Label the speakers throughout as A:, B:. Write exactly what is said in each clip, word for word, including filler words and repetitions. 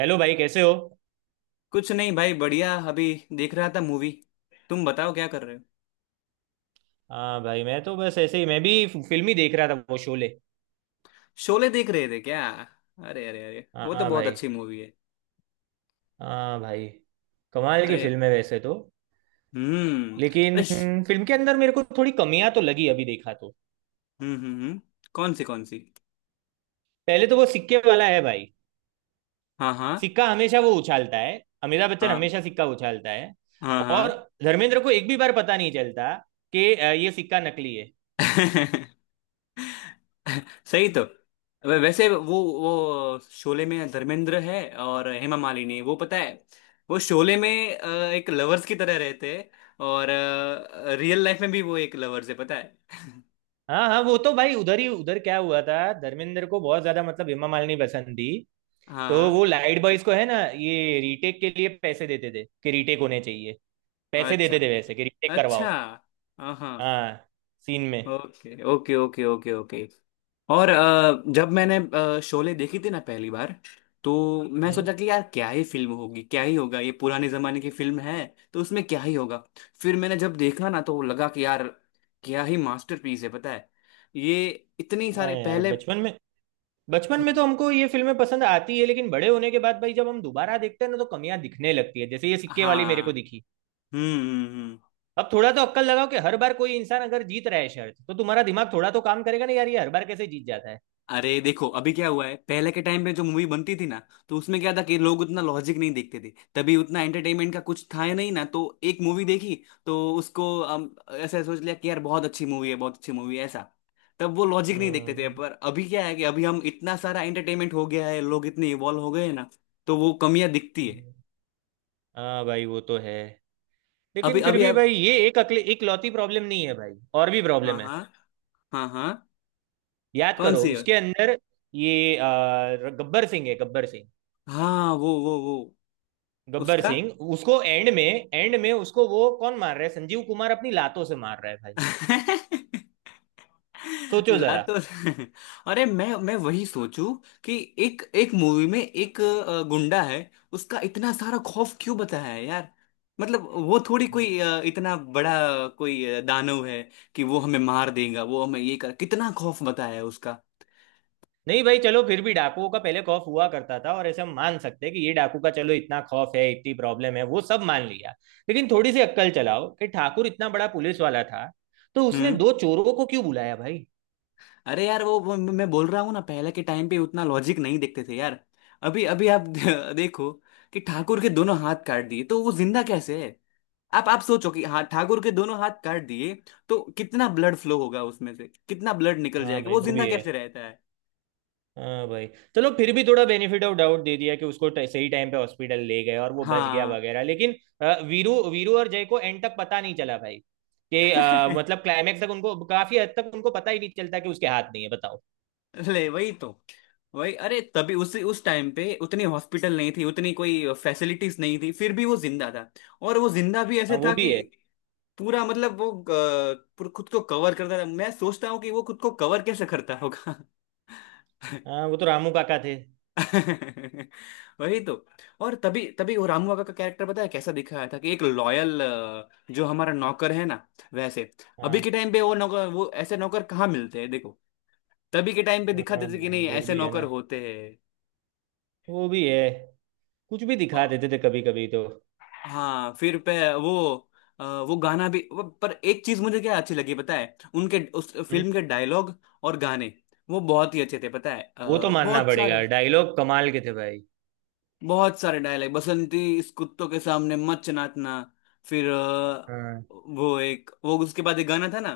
A: Hello भाई, कैसे हो।
B: कुछ नहीं भाई, बढ़िया। अभी देख रहा था मूवी। तुम बताओ, क्या कर रहे हो?
A: हाँ भाई, मैं तो बस ऐसे ही, मैं भी फिल्म ही देख रहा था, वो शोले।
B: शोले देख रहे थे क्या? अरे अरे अरे, वो तो
A: हाँ
B: बहुत
A: भाई।
B: अच्छी मूवी है।
A: हाँ भाई, कमाल की
B: अरे।
A: फिल्म है वैसे तो।
B: हम्म।
A: लेकिन
B: अरे श-
A: फिल्म के अंदर मेरे को थोड़ी कमियां तो लगी अभी देखा तो।
B: हम्म हम्म हम्म। कौन सी, कौन सी?
A: पहले तो वो सिक्के वाला है भाई।
B: हाँ, हाँ,
A: सिक्का हमेशा वो उछालता है, अमिताभ बच्चन
B: हाँ,
A: हमेशा सिक्का उछालता है।
B: हाँ,
A: और
B: हाँ।
A: धर्मेंद्र को एक भी बार पता नहीं चलता कि अ, ये सिक्का नकली है।
B: सही तो। वै- वैसे वो वो शोले में धर्मेंद्र है और हेमा मालिनी, वो पता है? वो शोले में अ, एक लवर्स की तरह रहते हैं। और रियल लाइफ में भी वो एक लवर्स है, पता है?
A: हाँ हाँ, वो तो भाई उधर ही उधर क्या हुआ था। धर्मेंद्र को बहुत ज्यादा, मतलब हेमा मालिनी पसंद थी, तो
B: हाँ।
A: वो लाइट बॉयज को है ना, ये रीटेक के लिए पैसे देते थे कि रीटेक होने चाहिए। पैसे
B: अच्छा,
A: देते थे वैसे कि रीटेक करवाओ।
B: अच्छा। हाँ, हाँ।
A: हाँ, सीन में।
B: Okay, okay, okay, okay, okay. और अ, जब मैंने अ, शोले देखी थी ना पहली बार, तो मैं
A: हम्म।
B: सोचा कि यार क्या ही फिल्म होगी, क्या ही होगा, ये पुराने जमाने की फिल्म है तो उसमें क्या ही होगा। फिर मैंने जब देखा ना, तो लगा कि यार क्या ही मास्टरपीस है, पता है। ये इतनी
A: हाँ
B: सारे
A: यार,
B: पहले।
A: बचपन में, बचपन में
B: हम्म,
A: तो हमको ये फिल्में पसंद आती है, लेकिन बड़े होने के बाद भाई जब हम दोबारा देखते हैं ना तो कमियां दिखने लगती है, जैसे ये सिक्के वाली मेरे
B: हाँ।
A: को दिखी।
B: हम्म हम्म हम्म।
A: अब थोड़ा तो अक्कल लगाओ कि हर बार कोई इंसान अगर जीत रहा है शर्त तो तुम्हारा दिमाग थोड़ा तो काम करेगा ना यार, ये हर बार कैसे जीत जाता है।
B: अरे देखो अभी क्या हुआ है। पहले के टाइम पे जो मूवी बनती थी ना, तो उसमें क्या था कि लोग उतना लॉजिक नहीं देखते थे, तभी उतना एंटरटेनमेंट का कुछ था ही नहीं ना। तो एक मूवी देखी तो उसको हम ऐसा सोच लिया कि यार बहुत अच्छी मूवी है, बहुत अच्छी मूवी है ऐसा। तब वो लॉजिक नहीं देखते
A: हम्म
B: थे, पर अभी क्या है कि अभी हम इतना सारा एंटरटेनमेंट हो गया है, लोग इतने इवॉल्व हो गए हैं ना, तो वो कमियां दिखती है।
A: हम्म। हाँ भाई, वो तो है।
B: अभी
A: लेकिन फिर
B: अभी
A: भी
B: आप।
A: भाई ये एक अकले एक लौती प्रॉब्लम नहीं है भाई, और भी
B: हाँ,
A: प्रॉब्लम है।
B: हाँ। हाँ, हाँ।
A: याद
B: कौन
A: करो
B: सी है?
A: उसके अंदर। ये अ, गब्बर सिंह है, गब्बर सिंह।
B: हाँ, वो वो वो
A: गब्बर
B: उसका।
A: सिंह उसको एंड में, एंड में उसको वो कौन मार रहा है, संजीव कुमार अपनी लातों से मार रहा है भाई। सोचो
B: ला
A: जरा।
B: तो। अरे मैं मैं वही सोचूं कि एक एक मूवी में एक अ, गुंडा है, उसका इतना सारा खौफ क्यों बताया है यार? मतलब वो थोड़ी कोई अ, इतना बड़ा कोई अ, दानव है कि वो हमें मार देगा? वो हमें ये कर, कितना खौफ बताया है उसका।
A: नहीं भाई, चलो फिर भी डाकुओं का पहले खौफ हुआ करता था और ऐसे हम मान सकते हैं कि ये डाकू का चलो इतना खौफ है, इतनी प्रॉब्लम है, वो सब मान लिया। लेकिन थोड़ी सी अक्कल चलाओ कि ठाकुर इतना बड़ा पुलिस वाला था, तो उसने
B: हम्म।
A: दो चोरों को क्यों बुलाया भाई।
B: अरे यार वो, वो मैं बोल रहा हूँ ना, पहले के टाइम पे उतना लॉजिक नहीं देखते थे यार। अभी अभी आप देखो कि ठाकुर के दोनों हाथ काट दिए तो वो जिंदा कैसे है? आप आप सोचो कि, हाँ ठाकुर के दोनों हाथ काट दिए तो कितना ब्लड फ्लो होगा, उसमें से कितना ब्लड निकल
A: हाँ
B: जाएगा,
A: भाई,
B: वो
A: वो
B: जिंदा
A: भी है।
B: कैसे रहता है?
A: हाँ भाई, चलो फिर भी थोड़ा बेनिफिट ऑफ डाउट दे दिया कि उसको ट- सही टाइम पे हॉस्पिटल ले गए और वो बच गया
B: हाँ।
A: वगैरह, लेकिन अ, वीरू वीरू और जय को एंड तक पता नहीं चला भाई कि अ, मतलब क्लाइमैक्स तक उनको, काफी हद तक उनको पता ही नहीं चलता कि उसके हाथ नहीं है, बताओ।
B: ले, वही तो। वही, अरे तभी उस उस टाइम पे उतनी हॉस्पिटल नहीं थी, उतनी कोई फैसिलिटीज नहीं थी, फिर भी वो जिंदा था। और वो जिंदा भी
A: हाँ,
B: ऐसे
A: वो
B: था
A: भी
B: कि
A: है।
B: पूरा, मतलब वो अ, पूरा खुद को कवर करता था। मैं सोचता हूँ कि वो खुद को कवर कैसे करता होगा।
A: हाँ, वो तो रामू काका थे।
B: वही तो। और तभी तभी वो रामू काका का कैरेक्टर पता है कैसा दिखाया था, कि एक लॉयल, जो हमारा नौकर है ना, वैसे। अभी
A: हाँ।
B: के टाइम पे वो नौकर, वो ऐसे नौकर कहाँ मिलते हैं, देखो। तभी के टाइम पे दिखा
A: हाँ
B: देते कि
A: भाई,
B: नहीं,
A: वो
B: ऐसे
A: भी है
B: नौकर
A: ना।
B: होते हैं।
A: वो भी है। कुछ भी
B: अ,
A: दिखा देते थे कभी कभी तो।
B: हाँ, फिर पे वो, अ, वो गाना भी, वो, पर एक चीज मुझे क्या अच्छी लगी पता है, उनके उस
A: हम्म,
B: फिल्म के डायलॉग और गाने, वो बहुत ही अच्छे थे, पता है,
A: वो तो
B: अ,
A: मानना
B: बहुत
A: पड़ेगा,
B: सारे।
A: डायलॉग कमाल के थे भाई।
B: बहुत सारे डायलॉग, बसंती इस कुत्तों के सामने मत नाचना। फिर अ,
A: हाँ,
B: वो एक, वो उसके बाद एक गाना था ना,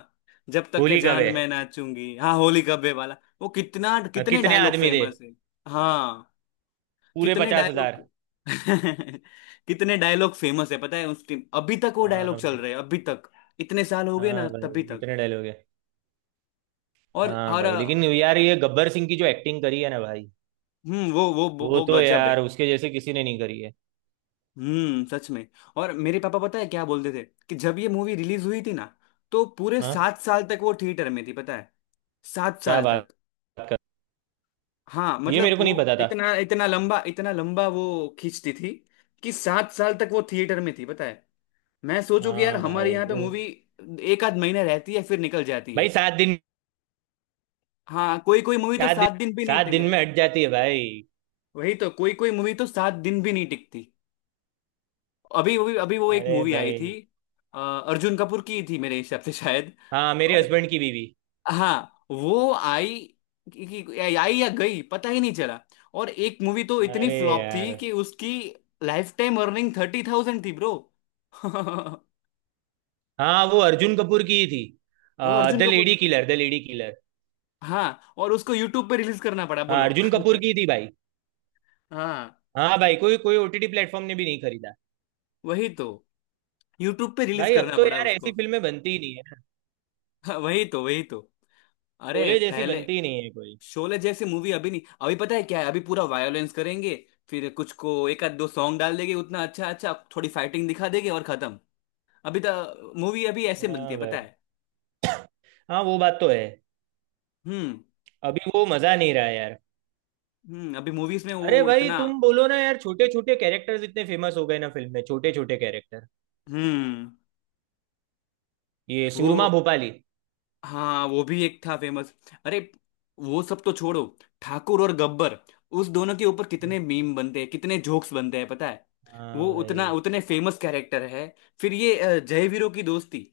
B: जब तक के
A: होली कब
B: जान
A: है।
B: मैं नाचूंगी, हाँ, होली कब्बे वाला। वो कितना,
A: अ,
B: कितने
A: कितने
B: डायलॉग
A: आदमी थे।
B: फेमस है। हाँ,
A: पूरे
B: कितने
A: पचास हजार।
B: डायलॉग। कितने डायलॉग फेमस है, पता है, उस टीम अभी तक वो
A: हाँ
B: डायलॉग चल
A: भाई।
B: रहे हैं अभी तक। इतने साल हो गए
A: हाँ
B: ना, तभी
A: भाई,
B: तक।
A: इतने डायलॉग है।
B: और
A: हाँ
B: हर,
A: भाई, लेकिन यार ये गब्बर सिंह की जो एक्टिंग करी है ना भाई,
B: हम्म वो वो वो
A: वो
B: वो
A: तो
B: गजब है।
A: यार उसके जैसे किसी ने नहीं करी है।
B: हम्म सच में। और मेरे पापा पता है क्या बोलते थे, कि जब ये मूवी रिलीज हुई थी ना, तो पूरे
A: हाँ।
B: सात साल तक वो थिएटर में थी, पता है। सात
A: क्या
B: साल
A: बात
B: तक।
A: कर।
B: हाँ,
A: ये
B: मतलब
A: मेरे को नहीं
B: वो
A: पता था।
B: इतना इतना लंबा, इतना लंबा वो खींचती थी कि सात साल तक वो थिएटर में थी, पता है। मैं सोचू कि यार
A: हाँ
B: हमारे
A: भाई।
B: यहाँ पे
A: वो
B: मूवी एक आध महीना रहती है, फिर निकल जाती
A: भाई,
B: है।
A: सात दिन।
B: हाँ, कोई कोई मूवी तो
A: सात दिन।
B: सात दिन भी नहीं
A: सात दिन
B: टिके।
A: में हट जाती है भाई।
B: वही तो, कोई कोई मूवी तो सात दिन भी नहीं टिकती। अभी अभी अभी वो एक
A: अरे
B: मूवी आई थी,
A: भाई।
B: अ, अर्जुन कपूर की थी मेरे हिसाब से शायद।
A: हाँ, मेरे
B: और
A: हस्बैंड की बीवी।
B: हाँ, वो आई कि, कि, आई या गई पता ही नहीं चला। और एक मूवी तो इतनी
A: अरे
B: फ्लॉप थी
A: यार।
B: कि उसकी life time earning thirty thousand थी, ब्रो।
A: हाँ, वो अर्जुन कपूर की ही थी।
B: वो Arjun
A: the
B: Kapoor.
A: Lady killer, the lady killer.
B: हाँ, और उसको यूट्यूब पे रिलीज करना पड़ा,
A: हाँ,
B: बोलो।
A: अर्जुन कपूर की ही थी भाई।
B: हाँ,
A: हाँ भाई, कोई कोई ओटीटी प्लेटफॉर्म ने भी नहीं खरीदा।
B: वही तो। यूट्यूब पे रिलीज
A: भाई अब
B: करना
A: तो
B: पड़ा
A: यार ऐसी
B: उसको।
A: फिल्में बनती ही नहीं है।
B: हाँ, वही तो, वही तो। अरे
A: शोले जैसी
B: पहले,
A: बनती नहीं है कोई।
B: शोले जैसी मूवी अभी नहीं। अभी पता है क्या है, अभी पूरा वायोलेंस करेंगे, फिर कुछ को एक आध दो सॉन्ग डाल देंगे, उतना अच्छा अच्छा, थोड़ी फाइटिंग दिखा देंगे और खत्म। अभी तो मूवी अभी ऐसे बनती
A: हाँ
B: है, पता
A: भाई।
B: है।
A: हाँ, वो बात तो है।
B: हम्म
A: अभी वो मजा नहीं रहा यार।
B: हम्म। अभी मूवीज में
A: अरे
B: वो
A: भाई
B: इतना।
A: तुम बोलो ना यार, छोटे छोटे कैरेक्टर्स इतने फेमस हो गए ना फिल्म में, छोटे छोटे कैरेक्टर।
B: हम्म।
A: ये
B: वो,
A: सुरमा भोपाली।
B: हाँ, वो भी एक था फेमस। अरे वो सब तो छोड़ो, ठाकुर और गब्बर, उस दोनों के ऊपर कितने मीम बनते हैं, कितने जोक्स बनते हैं, पता है।
A: हाँ
B: वो
A: भाई।
B: उतना, उतने फेमस कैरेक्टर है। फिर ये अ, जय वीरों की दोस्ती,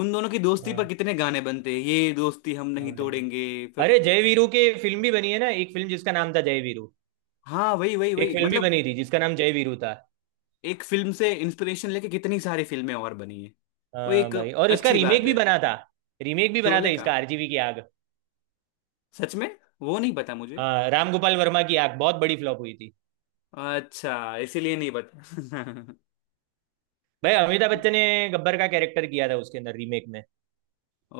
B: उन दोनों की दोस्ती पर
A: हाँ।
B: कितने गाने बनते हैं, ये दोस्ती हम
A: हाँ
B: नहीं
A: भाई।
B: तोड़ेंगे। फिर,
A: अरे, जय वीरू की फिल्म भी बनी है ना, एक फिल्म जिसका नाम था जय वीरू।
B: हाँ, वही, वही,
A: एक
B: वही,
A: फिल्म भी
B: मतलब
A: बनी थी जिसका नाम जय वीरू था।
B: एक फिल्म से इंस्पिरेशन लेके कितनी सारी फिल्में और बनी है। वो
A: हाँ
B: एक,
A: भाई, और इसका
B: अच्छी
A: रीमेक
B: बात है।
A: भी बना था। रीमेक भी बना था
B: शोले का।
A: इसका, आरजीवी की आग।
B: सच में। वो नहीं पता मुझे।
A: हाँ, राम गोपाल वर्मा की आग बहुत बड़ी फ्लॉप हुई थी।
B: अच्छा, इसीलिए नहीं पता।
A: भाई अमिताभ बच्चन ने गब्बर का कैरेक्टर किया था उसके अंदर, रीमेक में।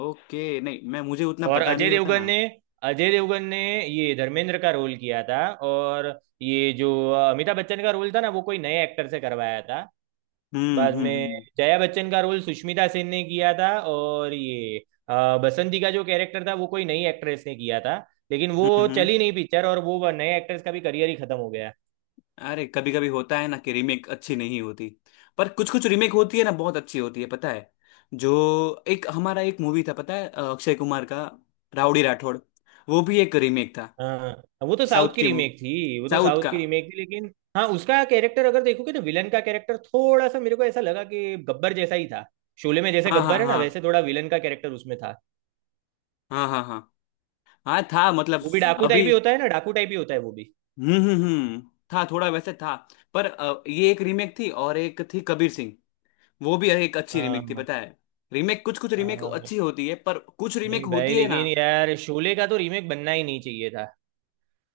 B: ओके, नहीं, मैं मुझे उतना
A: और
B: पता
A: अजय
B: नहीं होता
A: देवगन
B: ना।
A: ने, अजय देवगन ने ये धर्मेंद्र का रोल किया था। और ये जो अ, अमिताभ बच्चन का रोल था ना, वो कोई नए एक्टर से करवाया था
B: हम्म
A: बाद में।
B: हम्म
A: जया बच्चन का रोल सुष्मिता सेन ने किया था, और ये अ, बसंती का जो कैरेक्टर था वो कोई नई एक्ट्रेस ने किया था, लेकिन
B: हम्म
A: वो
B: हम्म हम्म।
A: चली नहीं पिक्चर, और वो नए एक्ट्रेस का भी करियर ही खत्म हो गया।
B: अरे कभी कभी होता है ना कि रीमेक अच्छी नहीं होती, पर कुछ कुछ रीमेक होती है ना, बहुत अच्छी होती है, पता है। जो, एक हमारा एक मूवी था पता है, अ, अक्षय कुमार का, राउडी राठौड़। वो भी एक रीमेक था।
A: हाँ, वो तो
B: साउथ
A: साउथ की
B: की मूवी,
A: रीमेक थी, वो तो
B: साउथ
A: साउथ
B: का।
A: की रीमेक थी, लेकिन हाँ, उसका कैरेक्टर अगर देखोगे तो विलन का कैरेक्टर थोड़ा सा मेरे को ऐसा लगा कि गब्बर जैसा ही था। शोले में जैसे
B: हाँ, हाँ,
A: गब्बर है ना, वैसे
B: हाँ,
A: थोड़ा विलन का कैरेक्टर उसमें था।
B: हाँ, हाँ, हाँ, हाँ था, मतलब।
A: वो भी डाकू टाइप
B: अभी।
A: ही होता है ना, डाकू टाइप ही होता है वो भी।
B: हम्म हम्म हम्म। था, थोड़ा वैसे था। पर अ, ये एक रीमेक थी, और एक थी कबीर सिंह। वो भी एक अच्छी रीमेक थी,
A: हाँ
B: पता है। रीमेक, कुछ कुछ रीमेक
A: हाँ।
B: अच्छी होती है, पर कुछ रीमेक
A: नहीं भाई,
B: होती है ना।
A: लेकिन यार शोले का तो रीमेक बनना ही नहीं चाहिए था।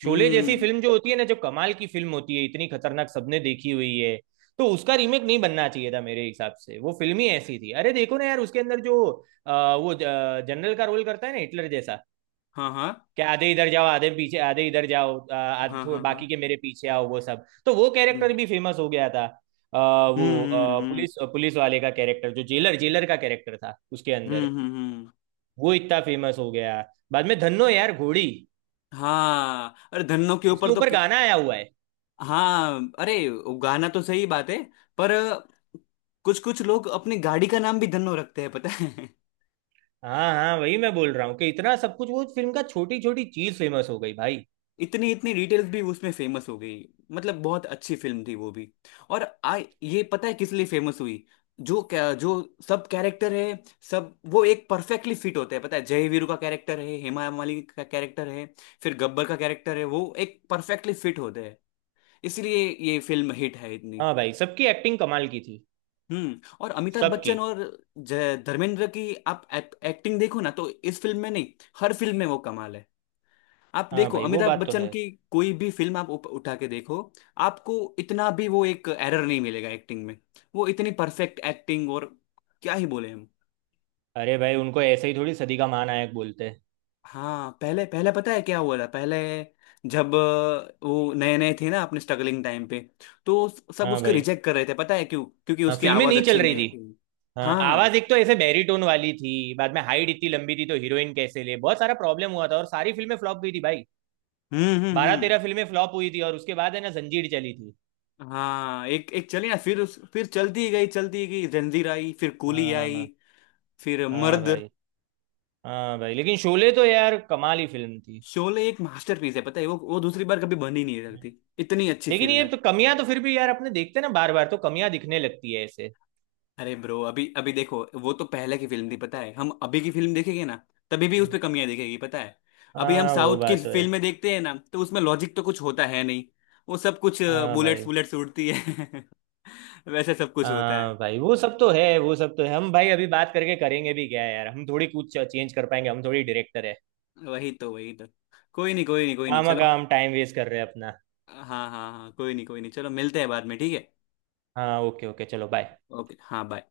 A: शोले जैसी
B: हम्म।
A: फिल्म जो होती है ना, जो कमाल की फिल्म होती है, इतनी खतरनाक, सबने देखी हुई है, तो उसका रीमेक नहीं बनना चाहिए था मेरे हिसाब से। वो फिल्म ही ऐसी थी। अरे देखो ना यार, उसके अंदर जो आ, वो जनरल का रोल करता है ना, हिटलर जैसा
B: हाँ, हाँ,
A: कि आधे इधर जाओ, आधे पीछे, आधे इधर जाओ, आ, आध-
B: हाँ,
A: थो-
B: हाँ, हाँ।
A: बाकी के मेरे पीछे आओ, वो सब तो, वो
B: हम्म
A: कैरेक्टर भी फेमस हो गया था। आ,
B: हम्म
A: वो
B: हम्म।
A: आ,
B: हम्म,
A: पुलिस पुलिस वाले का कैरेक्टर, जो जेलर जेलर का कैरेक्टर था उसके
B: हम्म,
A: अंदर,
B: हम्म। हम्म,
A: वो इतना फेमस हो गया। बाद में धन्नो यार, घोड़ी,
B: हाँ, अरे धन्नो के
A: उसके
B: ऊपर तो
A: ऊपर
B: कि-
A: गाना आया हुआ है।
B: हाँ, अरे, गाना तो सही बात है, पर कुछ कुछ लोग अपनी गाड़ी का नाम भी धन्नो रखते हैं, पता है।
A: हाँ हाँ, वही मैं बोल रहा हूँ कि इतना सब कुछ, वो फिल्म का छोटी छोटी चीज फेमस हो गई भाई।
B: इतनी इतनी डिटेल्स भी उसमें फेमस हो गई। मतलब बहुत अच्छी फिल्म थी वो भी। और आ ये पता है किस लिए फेमस हुई? जो, क्या, जो सब कैरेक्टर है, सब वो एक परफेक्टली फिट होते हैं, पता है, जय वीरू का कैरेक्टर है, हेमा मालिनी का कैरेक्टर है, फिर गब्बर का कैरेक्टर है, वो एक परफेक्टली फिट होते हैं, इसलिए ये फिल्म हिट है इतनी।
A: हाँ भाई, सबकी एक्टिंग कमाल की थी।
B: हम्म, और अमिताभ
A: सबकी।
B: बच्चन और ज- धर्मेंद्र की आप एक्टिंग देखो ना, तो इस फिल्म में नहीं, हर फिल्म में वो कमाल है। आप
A: हाँ
B: देखो
A: भाई, वो
B: अमिताभ
A: बात तो
B: बच्चन
A: है।
B: की कोई भी फिल्म आप उप- उठा के देखो, आपको इतना भी वो एक एरर नहीं मिलेगा एक्टिंग में, वो इतनी परफेक्ट एक्टिंग, और क्या ही बोले हम।
A: अरे भाई, उनको ऐसे ही थोड़ी सदी का महानायक बोलते हैं।
B: हाँ, पहले पहले पता है क्या हुआ था पहले, जब अ, वो नए नए थे ना अपने स्ट्रगलिंग टाइम पे, तो सब
A: हाँ
B: उसको
A: भाई।
B: रिजेक्ट कर रहे थे पता है क्यों, क्योंकि
A: हाँ,
B: उसकी
A: फिल्में
B: आवाज
A: नहीं चल
B: अच्छी
A: रही
B: नहीं
A: थी।
B: थी।
A: हाँ, आवाज
B: हाँ।
A: एक तो ऐसे बैरीटोन वाली थी। बाद में हाइट इतनी लंबी थी तो हीरोइन कैसे ले, बहुत सारा प्रॉब्लम हुआ था और सारी फिल्में फ्लॉप हुई थी भाई।
B: हम्म हम्म
A: बारह
B: हम्म।
A: तेरह फिल्में फ्लॉप हुई थी, और उसके बाद है ना जंजीर चली थी।
B: हाँ, एक एक चली ना, फिर उस, फिर चलती गई, चलती गई, जंजीर आई, फिर कूली
A: हाँ
B: आई,
A: हाँ।
B: फिर
A: हाँ
B: मर्द।
A: भाई। हाँ भाई, लेकिन शोले तो यार कमाल ही फिल्म थी।
B: शोले एक मास्टरपीस है, पता है, वो वो दूसरी बार कभी बन ही नहीं सकती, इतनी अच्छी
A: लेकिन
B: फिल्म
A: ये
B: है।
A: तो कमियां तो फिर भी यार अपने देखते हैं ना बार बार तो कमियां दिखने लगती है ऐसे।
B: अरे ब्रो, अभी अभी देखो, वो तो पहले की फिल्म थी, पता है, हम अभी की फिल्म देखेंगे ना, तभी भी उस पे कमियां दिखेगी, पता है। अभी हम
A: हाँ, वो
B: साउथ की
A: बात तो है।
B: फिल्में देखते हैं ना, तो उसमें लॉजिक तो कुछ होता है नहीं। वो सब कुछ,
A: हाँ
B: बुलेट्स
A: भाई।
B: बुलेट्स उड़ती है। वैसे सब कुछ होता
A: हाँ
B: है।
A: भाई, वो सब तो है, वो सब तो है। हम भाई अभी बात करके करेंगे भी क्या यार, हम थोड़ी कुछ चेंज कर पाएंगे, हम थोड़ी डायरेक्टर है।
B: वही तो, वही तो। कोई नहीं, कोई नहीं, कोई नहीं,
A: काम,
B: चलो।
A: काम, टाइम वेस्ट कर रहे हैं अपना।
B: हाँ, हाँ, हाँ, कोई नहीं, कोई नहीं, चलो, मिलते हैं बाद में, ठीक है?
A: हाँ ओके ओके, चलो बाय।
B: ओके, हाँ, बाय।